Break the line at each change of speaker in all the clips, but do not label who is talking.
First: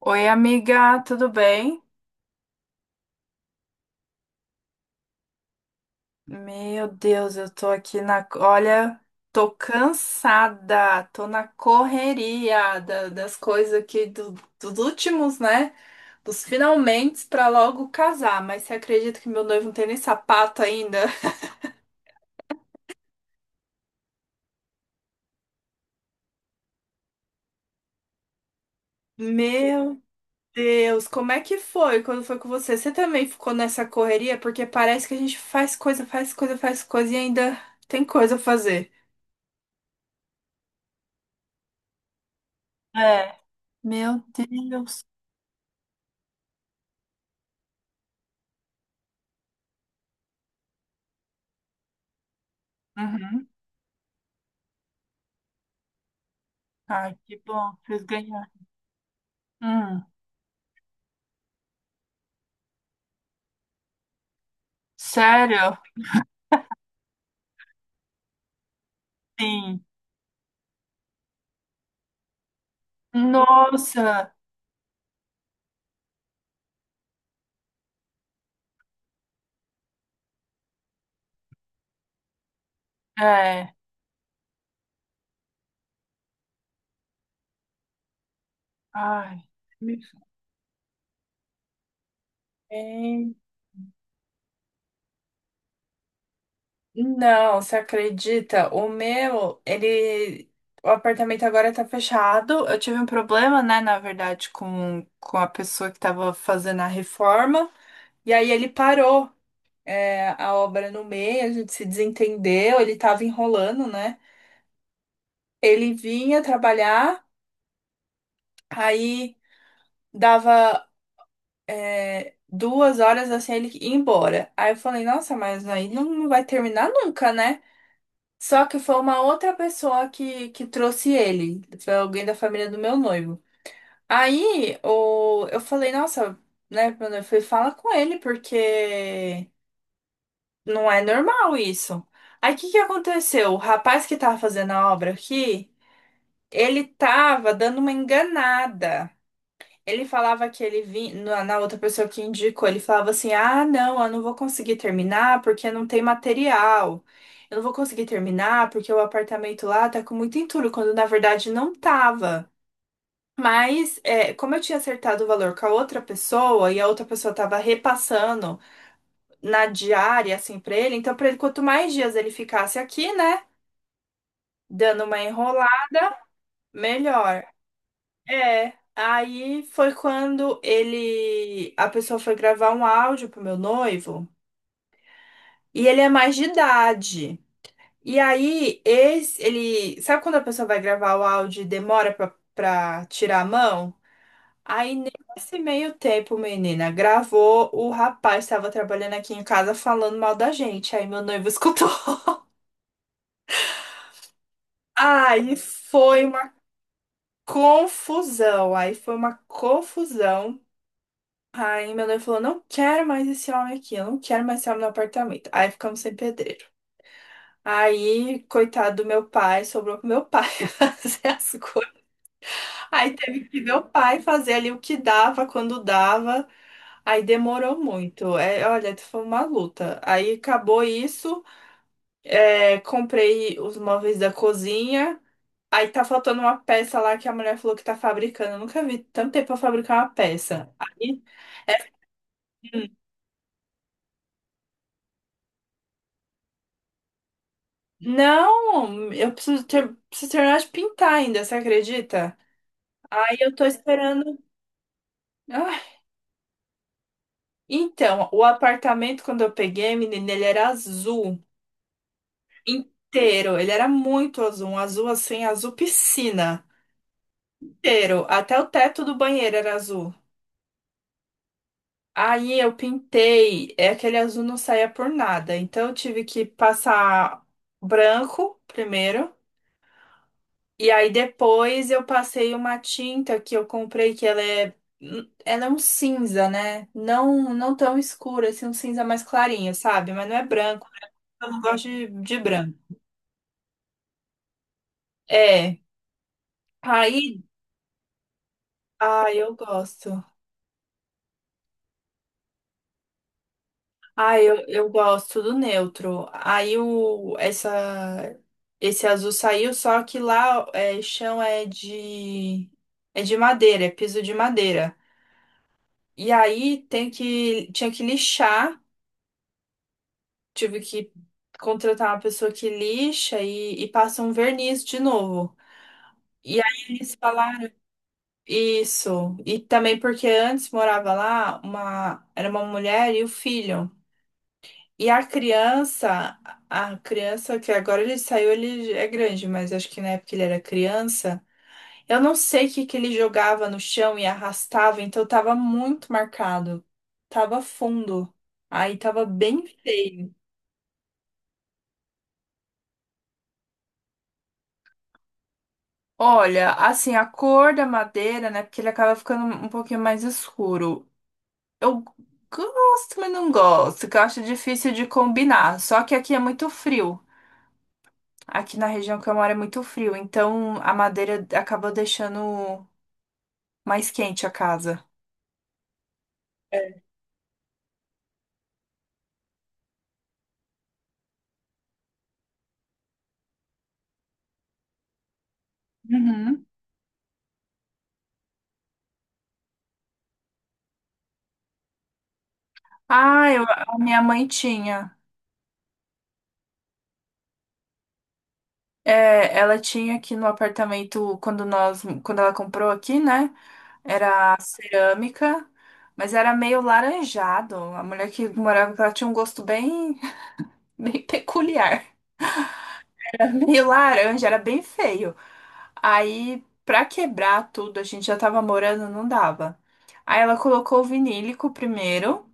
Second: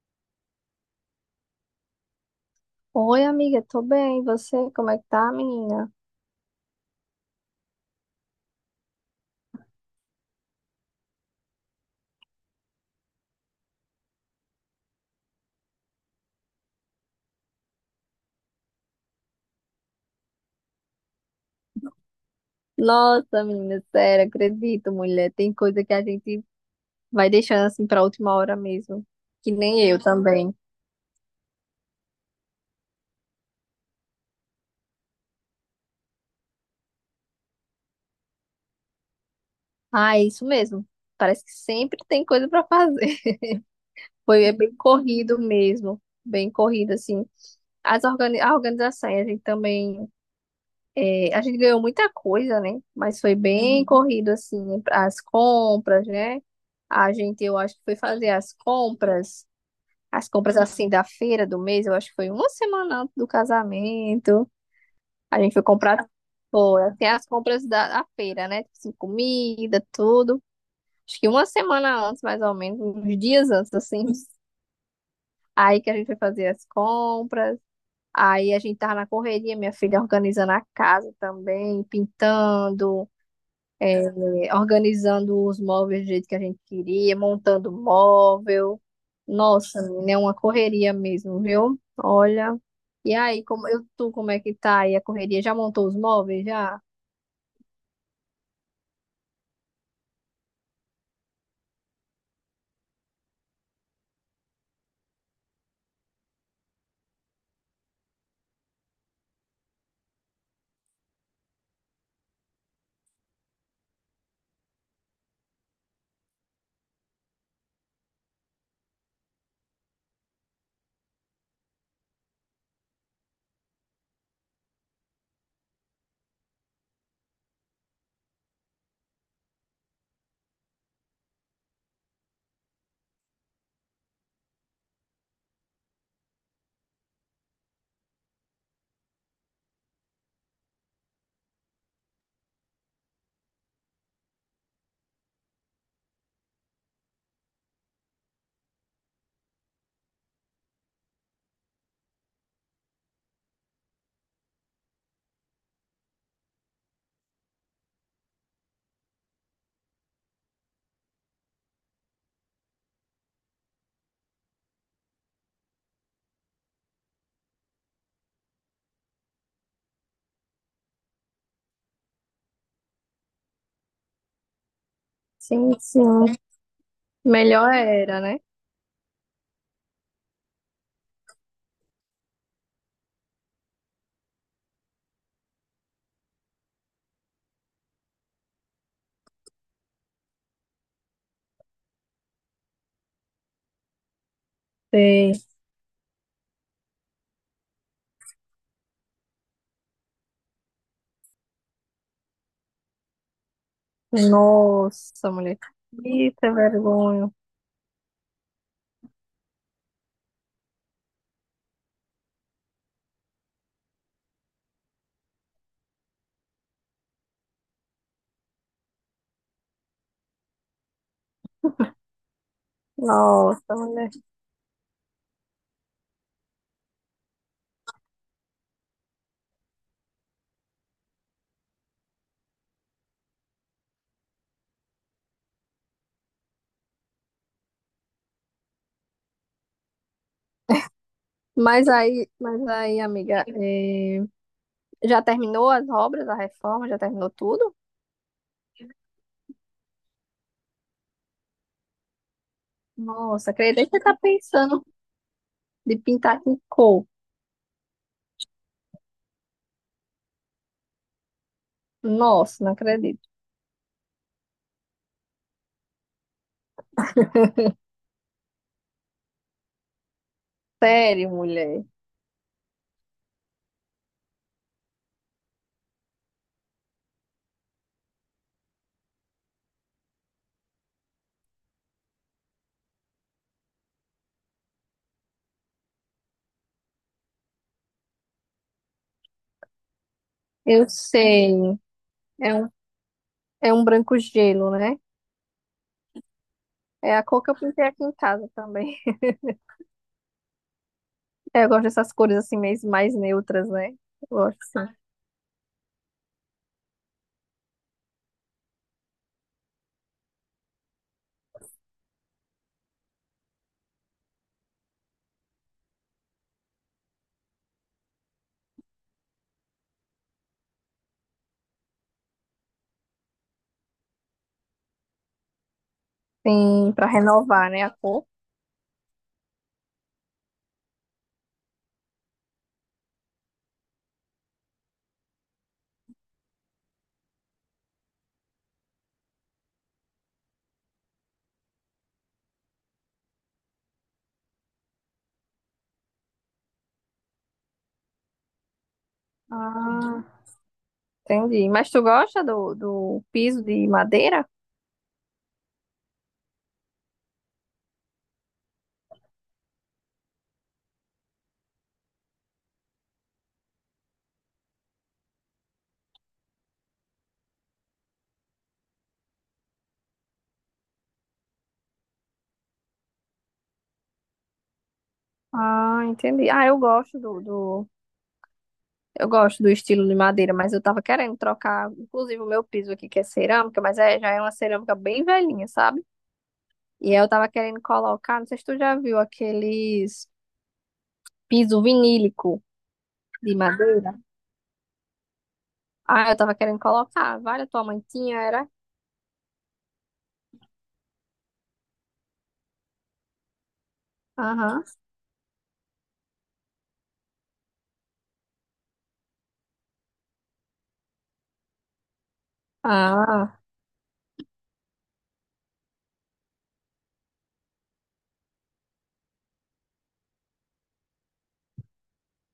Oi, amiga, tudo bem?
Oi, amiga, tô bem. E você, como é que tá, menina?
Meu Deus, eu tô aqui na. Olha, tô cansada, tô na correria das coisas aqui dos últimos, né? Dos finalmente pra logo casar. Mas você acredita que meu noivo não tem nem sapato ainda?
Nossa, menina, sério, acredito, mulher. Tem coisa que a gente vai deixando assim pra última hora mesmo. Que nem eu
Meu
também.
Deus, como é que foi quando foi com você? Você também ficou nessa correria? Porque parece que a gente faz coisa, faz coisa, faz coisa e ainda tem coisa a fazer.
Ah, é isso mesmo. Parece que sempre tem coisa pra fazer.
É, meu
Foi é bem
Deus.
corrido mesmo. Bem corrido, assim. As organi a organização, a gente também. É, a gente ganhou muita coisa, né? Mas foi
Uhum.
bem corrido, assim, as compras, né?
Ai,
A
que
gente, eu
bom,
acho que
que
foi
vocês
fazer
ganharam.
as compras.
Hum,
As compras assim da feira do mês, eu acho que foi uma semana antes do casamento. A gente foi
sério?
comprar, pô, tem as compras da feira, né? Tipo assim,
Sim.
comida, tudo. Acho que uma semana antes, mais ou menos, uns dias antes, assim.
Nossa,
Aí que a gente foi fazer as compras. Aí a gente tava na correria, minha filha organizando a casa também, pintando,
é.
é, organizando os móveis do jeito que a gente queria, montando móvel.
Ai,
Nossa,
me-
menina, é uma correria mesmo, viu? Olha. E
bem,
aí, tu, como é que tá aí a correria? Já montou os móveis já?
não, você acredita? O meu, ele. O apartamento agora tá fechado. Eu tive um problema, né, na verdade, com a pessoa que tava fazendo a reforma. E aí ele parou, é, a obra no meio, a gente se desentendeu, ele tava enrolando, né? Ele vinha trabalhar, aí dava. É, 2 horas assim ele ir embora. Aí eu falei, nossa, mas aí não vai terminar nunca, né? Só que foi uma outra pessoa que trouxe ele, foi alguém da família do meu noivo. Aí o, eu falei, nossa, né, meu noivo, falei, fala com ele, porque não é normal isso. Aí o que que aconteceu? O rapaz que tava fazendo a obra aqui, ele tava dando uma enganada. Ele falava que ele vinha, na outra pessoa que indicou, ele falava assim: ah, não, eu não vou conseguir terminar porque não tem material. Eu não vou conseguir terminar porque o apartamento lá tá com muito entulho, quando na verdade não tava. Mas, é, como eu tinha acertado o valor com a outra pessoa e a outra pessoa tava repassando na diária, assim, pra ele, então pra ele, quanto mais dias ele ficasse aqui, né, dando uma
Sim,
enrolada,
sim.
melhor.
Melhor era, né?
É, aí foi quando ele, a pessoa foi gravar um áudio pro meu noivo, e ele é mais de idade. E aí esse, ele, sabe quando a pessoa vai gravar o áudio e demora pra tirar a mão?
Sei.
Nesse meio tempo, menina, gravou, o rapaz estava trabalhando aqui em casa falando mal da gente, aí meu noivo escutou.
Nossa,
Aí
mulher.
foi
Eita,
uma
vergonha.
confusão, aí foi uma confusão. Aí meu noivo falou, não quero mais esse homem aqui, eu não quero mais esse homem no apartamento. Aí ficamos sem pedreiro. Aí, coitado do meu pai, sobrou pro meu pai fazer as coisas. Aí teve que
Nossa,
meu
mulher.
pai fazer ali o que dava, quando dava. Aí demorou muito. É, olha, foi uma luta. Aí acabou isso. É, comprei os móveis da cozinha. Aí tá faltando uma peça lá que a mulher falou que tá fabricando. Eu nunca vi tanto tempo pra fabricar uma peça. Aí.
Mas aí, amiga, já terminou as obras, a reforma, já terminou tudo?
Não, eu preciso terminar de pintar ainda, você acredita? Aí
Nossa,
eu tô
acredito que você tá
esperando.
pensando
Ah,
de pintar com cor.
então, o apartamento, quando eu peguei, menina, ele era azul
Nossa, não acredito.
inteiro. Ele era muito azul, um azul assim, azul piscina inteiro. Até o teto do banheiro era azul.
Sério, mulher.
Aí eu pintei, é aquele azul não saía por nada. Então eu tive que passar branco primeiro. E aí depois eu passei uma tinta que eu comprei, que ela é um cinza, né? Não, não tão escura, assim, um cinza mais clarinho, sabe? Mas não é branco,
Eu
eu
sei.
não gosto de
É um,
branco.
é um branco gelo, né?
É.
É a
Aí,
cor que eu pintei aqui em casa também.
ah, eu gosto.
Eu gosto dessas cores assim, mais neutras, né? Eu
Ah,
gosto,
eu
sim.
gosto do neutro. Aí o, essa, esse azul saiu, só que lá é, chão é de madeira, é piso de madeira. E aí tem que, tinha que lixar. Tive que contratar uma pessoa que lixa e passa um verniz de novo. E aí
Tem pra
eles
renovar,
falaram
né, a cor.
isso. E também porque antes morava lá uma, era uma mulher e o filho. E a criança que agora ele saiu, ele é grande, mas acho que na época ele era criança. Eu não sei o que que ele jogava no chão e arrastava, então tava muito marcado. Tava fundo. Aí tava bem
Ah,
feio.
entendi. Mas tu gosta do piso de madeira?
Olha, assim, a cor da madeira, né? Porque ele acaba ficando um pouquinho mais escuro. Eu gosto, mas não gosto, que eu acho difícil de combinar. Só que aqui é muito frio. Aqui na região que eu moro é muito frio, então a madeira acabou deixando mais quente a casa.
Ah, entendi. Eu gosto do estilo de madeira, mas eu tava querendo trocar, inclusive, o meu piso aqui, que é cerâmica, mas é, já é uma cerâmica bem velhinha, sabe?
Uhum.
E aí eu tava querendo colocar, não sei se tu já viu aqueles piso vinílico
Ah,
de
eu, a
madeira.
minha mãe tinha.
Ah, eu tava querendo colocar. Vale, a tua mãe tinha, era?
É, ela tinha aqui no apartamento quando nós, quando ela comprou aqui, né? Era
Aham.
cerâmica, mas era meio laranjado. A mulher que morava com ela tinha um gosto bem, bem peculiar. Era
Ah.
meio laranja, era bem feio. Aí, pra quebrar tudo, a gente já tava morando, não dava. Aí ela colocou o vinílico primeiro,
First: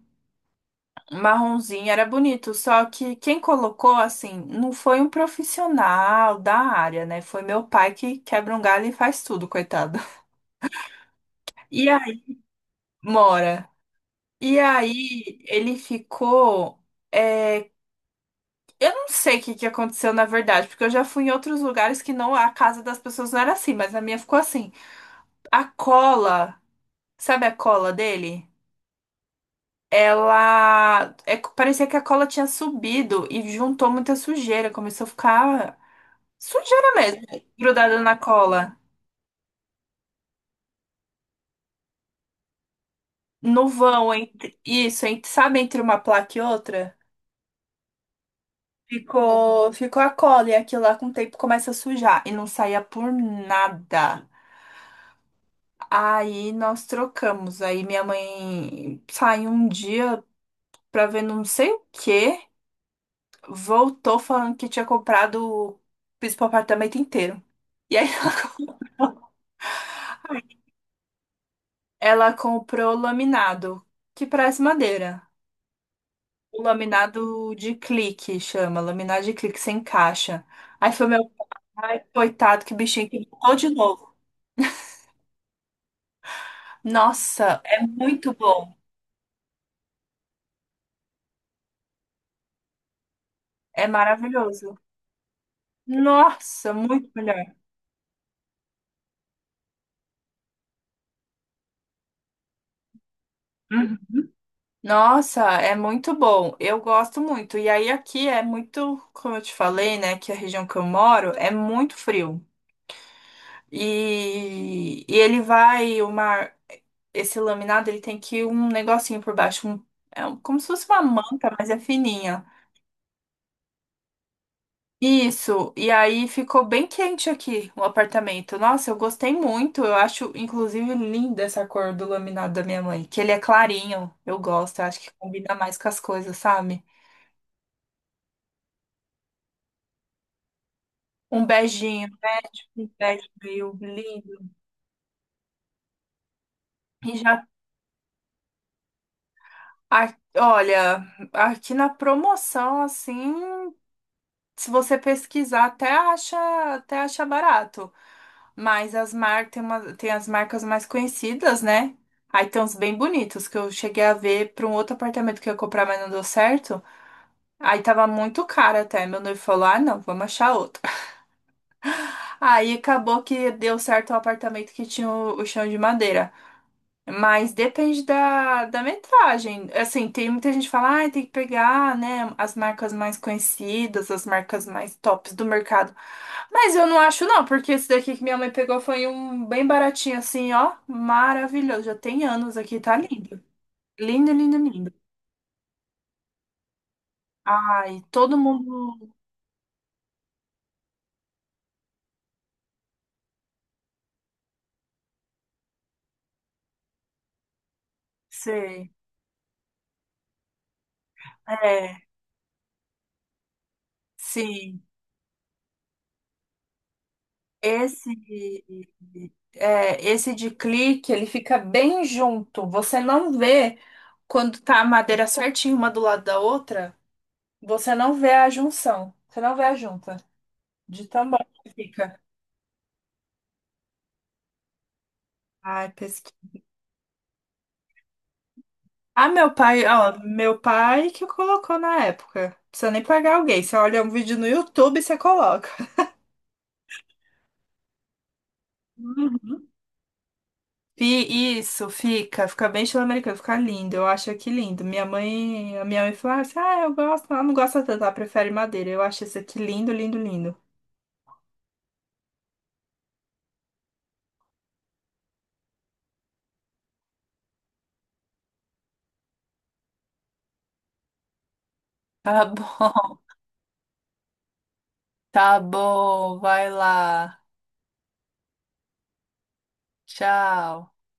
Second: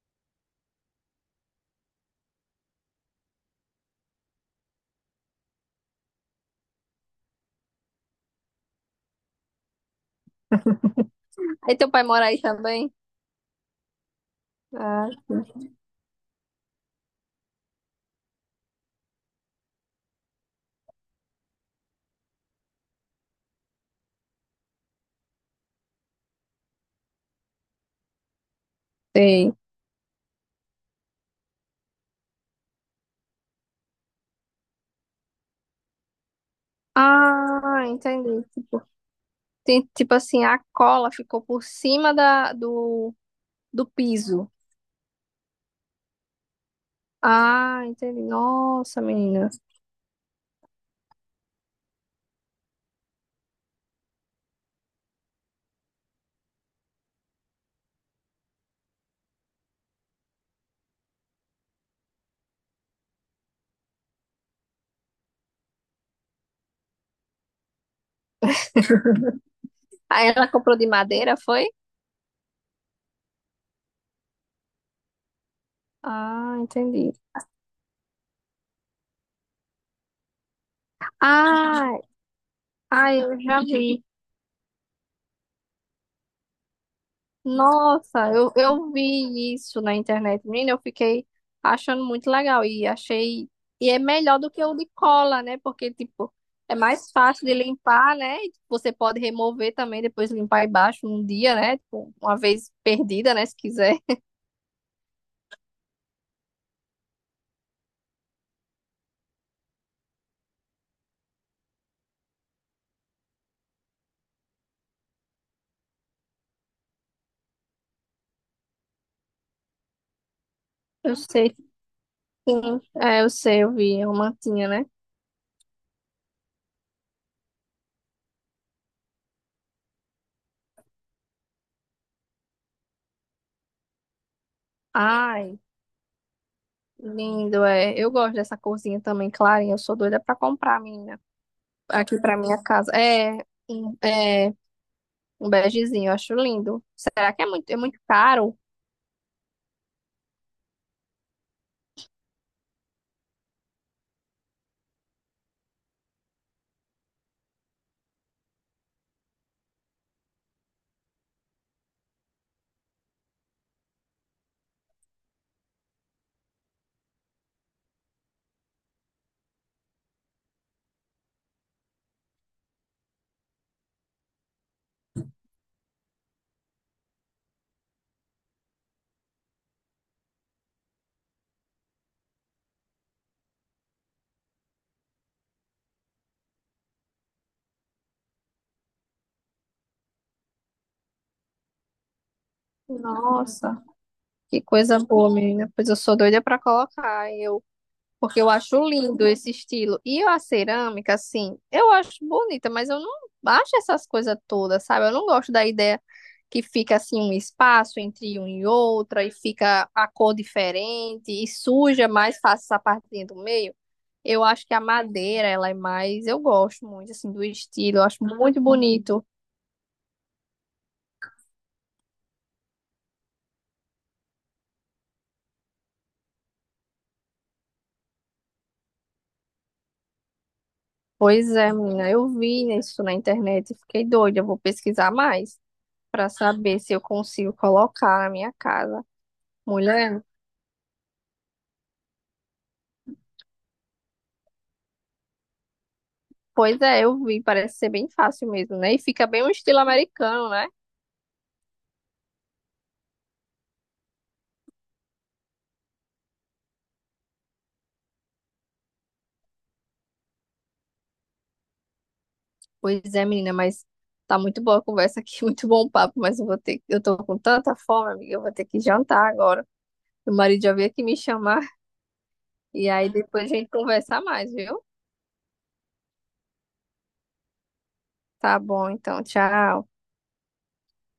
marronzinho, era bonito. Só que quem colocou, assim, não foi um profissional da área, né? Foi meu pai que quebra um galho e faz tudo, coitado.
Aí
E
teu pai
aí,
mora aí também?
mora. E
Ah,
aí, ele ficou. Eu não sei o que que aconteceu na verdade, porque eu já fui em outros lugares que não a casa das pessoas não era assim, mas a minha ficou assim. A cola, sabe a cola dele?
sei.
Ela é, parecia que a cola tinha subido e juntou muita sujeira, começou a ficar sujeira mesmo,
Ah,
grudada na
entendi.
cola.
Tipo, tem, tipo assim, a cola ficou por cima da, do,
No
do
vão
piso.
entre isso, entre, sabe, entre uma placa e outra,
Ah, entendi. Nossa, menina.
ficou a cola e aquilo lá com o tempo começa a sujar e não saía por nada. Aí nós trocamos. Aí minha mãe saiu um dia pra ver não sei o quê, voltou falando que tinha comprado piso pro apartamento inteiro. E aí
Aí ela comprou de madeira, foi?
ela comprou laminado, que parece madeira.
Ah,
O
entendi.
laminado de clique chama, laminado de clique sem caixa. Aí foi meu
Ah,
pai, coitado, que bichinho
ah,
que
eu
botou
já
de
vi.
novo. Nossa, é
Nossa,
muito
eu,
bom.
eu vi isso na internet, menina, eu fiquei achando muito legal e achei,
É
e é melhor do que o
maravilhoso.
de cola, né? Porque, tipo,
Nossa,
é
muito
mais
melhor.
fácil de limpar, né? E você pode remover também, depois limpar embaixo um dia, né? Tipo, uma vez perdida, né? Se quiser.
Uhum. Nossa, é muito bom. Eu gosto muito. E aí aqui é muito, como eu te falei, né, que a região que eu moro é muito frio. E ele vai, o mar, esse laminado, ele tem que ir um negocinho por baixo, um, é como se fosse uma
Eu sei,
manta, mas é fininha.
sim. É, eu sei, eu vi, é uma mantinha, né?
Isso. E aí ficou bem quente aqui o apartamento. Nossa, eu gostei muito. Eu acho, inclusive, linda essa cor do laminado da minha mãe, que ele é clarinho. Eu gosto. Eu acho que combina
Ai,
mais com as coisas, sabe?
lindo, é. Eu gosto dessa corzinha também, clarinha, eu sou doida pra comprar, menina,
Um beijinho.
aqui pra minha
De
casa.
Bad
É,
Bill,
um-
lindo.
é. Um begezinho, eu acho lindo.
E
Será que
já,
é muito caro?
olha, aqui na promoção, assim, se você pesquisar, até acha barato. Mas as mar... tem uma... tem as marcas mais conhecidas, né? Aí tem uns bem bonitos que eu cheguei a ver para um outro apartamento que eu ia comprar, mas não deu certo. Aí tava muito caro até. Meu noivo falou: ah, não, vamos achar outro. Aí acabou que deu certo o apartamento que tinha o chão de madeira. Mas depende da metragem. Assim, tem muita gente que fala, ah, tem que pegar, né, as marcas mais conhecidas, as marcas mais tops do mercado. Mas eu não acho não, porque esse daqui que minha mãe pegou foi um bem baratinho assim, ó, maravilhoso. Já tem anos aqui, tá lindo.
Nossa,
Lindo, lindo,
que
lindo.
coisa boa, menina. Pois eu sou doida pra colocar. Eu,
Ai, todo
porque eu acho
mundo,
lindo esse estilo. E a cerâmica, assim, eu acho bonita, mas eu não acho essas coisas todas, sabe? Eu não gosto da ideia que fica assim um espaço entre um e
sei.
outra e fica a cor diferente e
É,
suja mais fácil essa partezinha do meio. Eu acho que a
sim.
madeira, ela é mais, eu gosto muito assim do estilo, eu
Esse,
acho muito bonito.
é, esse de clique, ele fica bem junto. Você não vê quando tá a madeira certinha uma do lado da outra, você não vê a junção. Você não vê a junta de tão bom
Pois
que
é, menina,
fica.
eu vi isso na internet e fiquei doida. Eu vou pesquisar mais
Ai,
para
pesquisa.
saber se eu consigo colocar na minha casa.
Ah, meu pai, ó,
Mulher,
meu pai que colocou na época. Não precisa nem pagar alguém. Você olha um vídeo no YouTube e você coloca.
pois é, eu vi, parece ser bem fácil mesmo, né? E fica bem um
Uhum.
estilo americano, né?
Isso, fica, fica bem estilo americano, fica lindo, eu acho aqui lindo. Minha mãe, a minha mãe falou assim, ah, eu gosto, ela não gosta tanto, ela prefere madeira. Eu acho esse aqui lindo, lindo, lindo.
Pois é, menina, mas tá muito boa a conversa aqui, muito bom o papo, mas eu tô com tanta fome, amiga, eu vou ter que jantar agora. Meu marido já veio aqui me chamar
Tá
e aí
bom,
depois a gente conversa mais, viu?
tá bom, vai lá.
Tá bom, então, tchau.
Tchau.